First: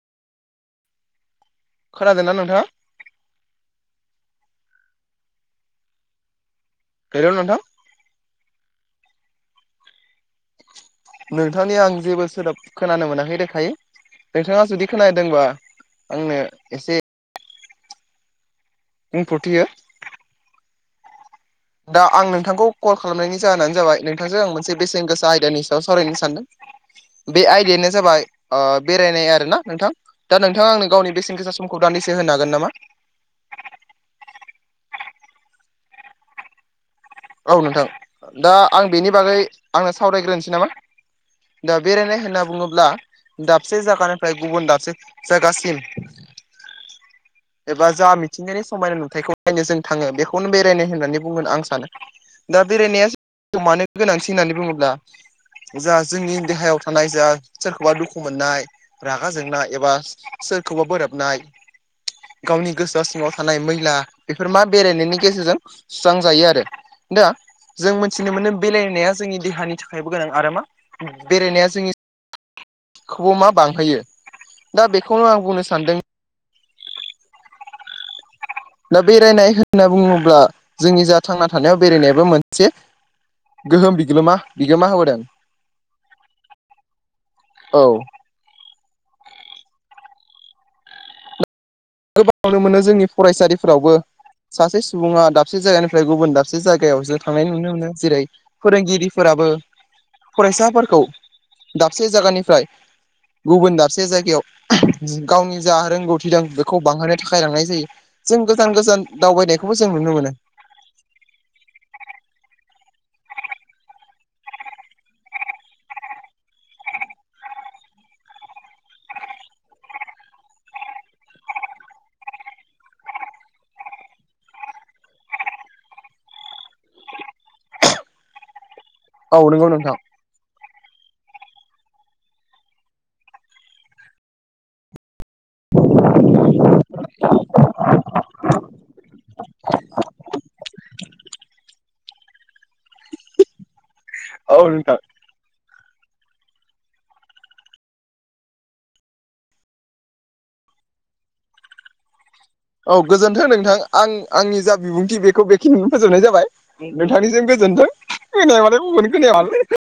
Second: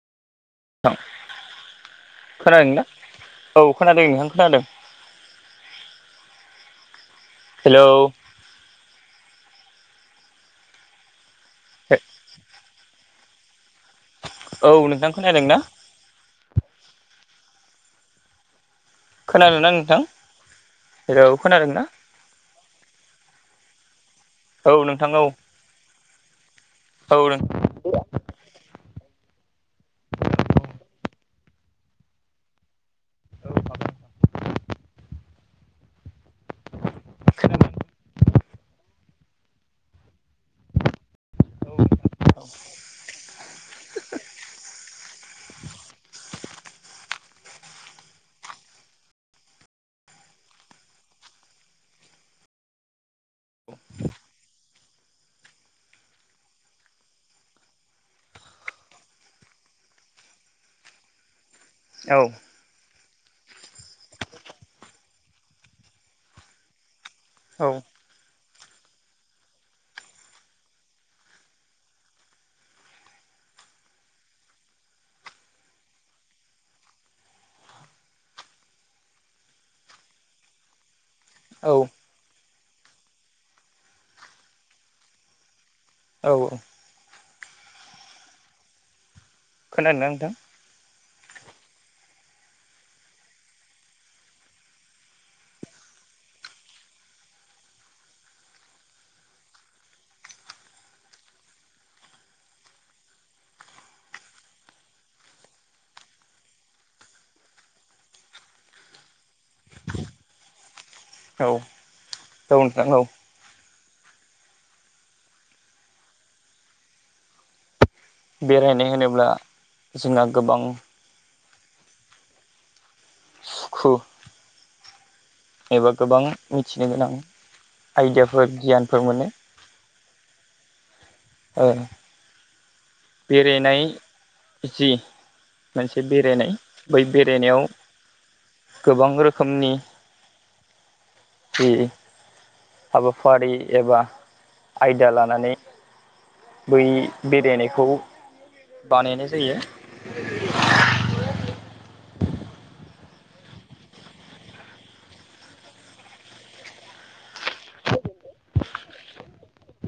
hello खोनादोंना औ खोनादों नोंथां खोनादों हेलौ नोंथां हेलौ नोंथांनि आं जेबो सोदोब खोनानो मोनाखै रोखायो नोंथाङा औ जुदि नोंथां खोनादों खोनादोंबा ना आंनो एसे बुंफोरथि खोनादों हो ना नोंथां हेलौ खोनादों ना दा आं नोंथांखौ कल खालामनायनि जाहोनानो जाबाय नोंथांजों आं औ मोनसे बेसेन नोंथां औ गोसा आयदायानि सायाव सावरायनो सानदों औ बे आयदायानो जाबाय अ बेरायनाय आरो ना नोंथां दा नोंथाङा आंनो गावनि बेसेन गोसा समखौ दान्दिसे होनो हागोन नामा औ हागोन [unintelligible] औ नोंथां दा आं बेनि बागै आंनो सावरायग्रोनोसै नामा दा बेरायनाय होनना बुङोब्ला दाबसे जायगानिफ्राय गुबुन दाबसे जायगासिम [inaudible] एबा जा मिथिंगायानि समायना नुथायखौ नायनो जों थाङो बेखौनो बेरायनाय होननानै बुंगोन आं सानो दा बेरायनाया मानो गोनांथि होननानै बुङोब्ला जा जोंनि देहायाव थानाय जा सोरखौबा दुखु मोननाय रागा जोंनाय एबा सोरखौबा बोरोबनाय औ गावनि गोसोआ सिङाव थानाय मैला बेफोर मा बेरायनायनि गेजेरजों सुस्रांजायो आरो दा औ जों मिथिनो मोनो बेरायनाया जोंनि देहानि थाखायबो गोनां आरो मा बेरायनाया जोंनि खौबो मा बांहोयो दा बेखौनो आं बुंनो सानदों दा बेरायनाय होनना बुङोब्ला जोंनि जा थांना औ थानायाव बेरायनायाबो मोनसे गोहोम बिग्लोमा बिगोमा होबोदों औ औ औ खोनादों नोंथां गोबां नुनो मोनो जोंनि फरायसालिफोरावबो सासे सुबुङा दाबसे जायगानिफ्राय गुबुन दाबसे जायगायावसो थांनाय नुनो मोनो जेरै फोरोंगिरिफोराबो फरायसाफोरखौ दाबसे जायगानिफ्राय गुबुन दाबसे जायगायाव गावनि जा रोंगौथि दं खौ बांहोनो थाखाय लांनाय जायो जों गोजान गोजान दावबायनायखौबो जों नुनो मोनो औ औ नोंथां औ बेरायनाय होनोब्ला जोंहा गोबां [unintelligible] एबा गोबां मिथिनो गोनां आइदियाफोर गियानफोर मोनो औ नंगौ नोंथां ओ बेरायनाय जि मोनसे बेरायनाय बै बेरायनायाव गोबां रोखोमनि जि हाबाफारि एबा औ नोंथां आयदा लानानै बै बेरायनाय खौ बानायनाय जायो औ गोजोन्थों नोंथां आं आंनि जा बिबुंथि बेखौ बेखिनि फोजोबनाय जाबाय नोंथांनि जों गोजोन्थों [unintelligible]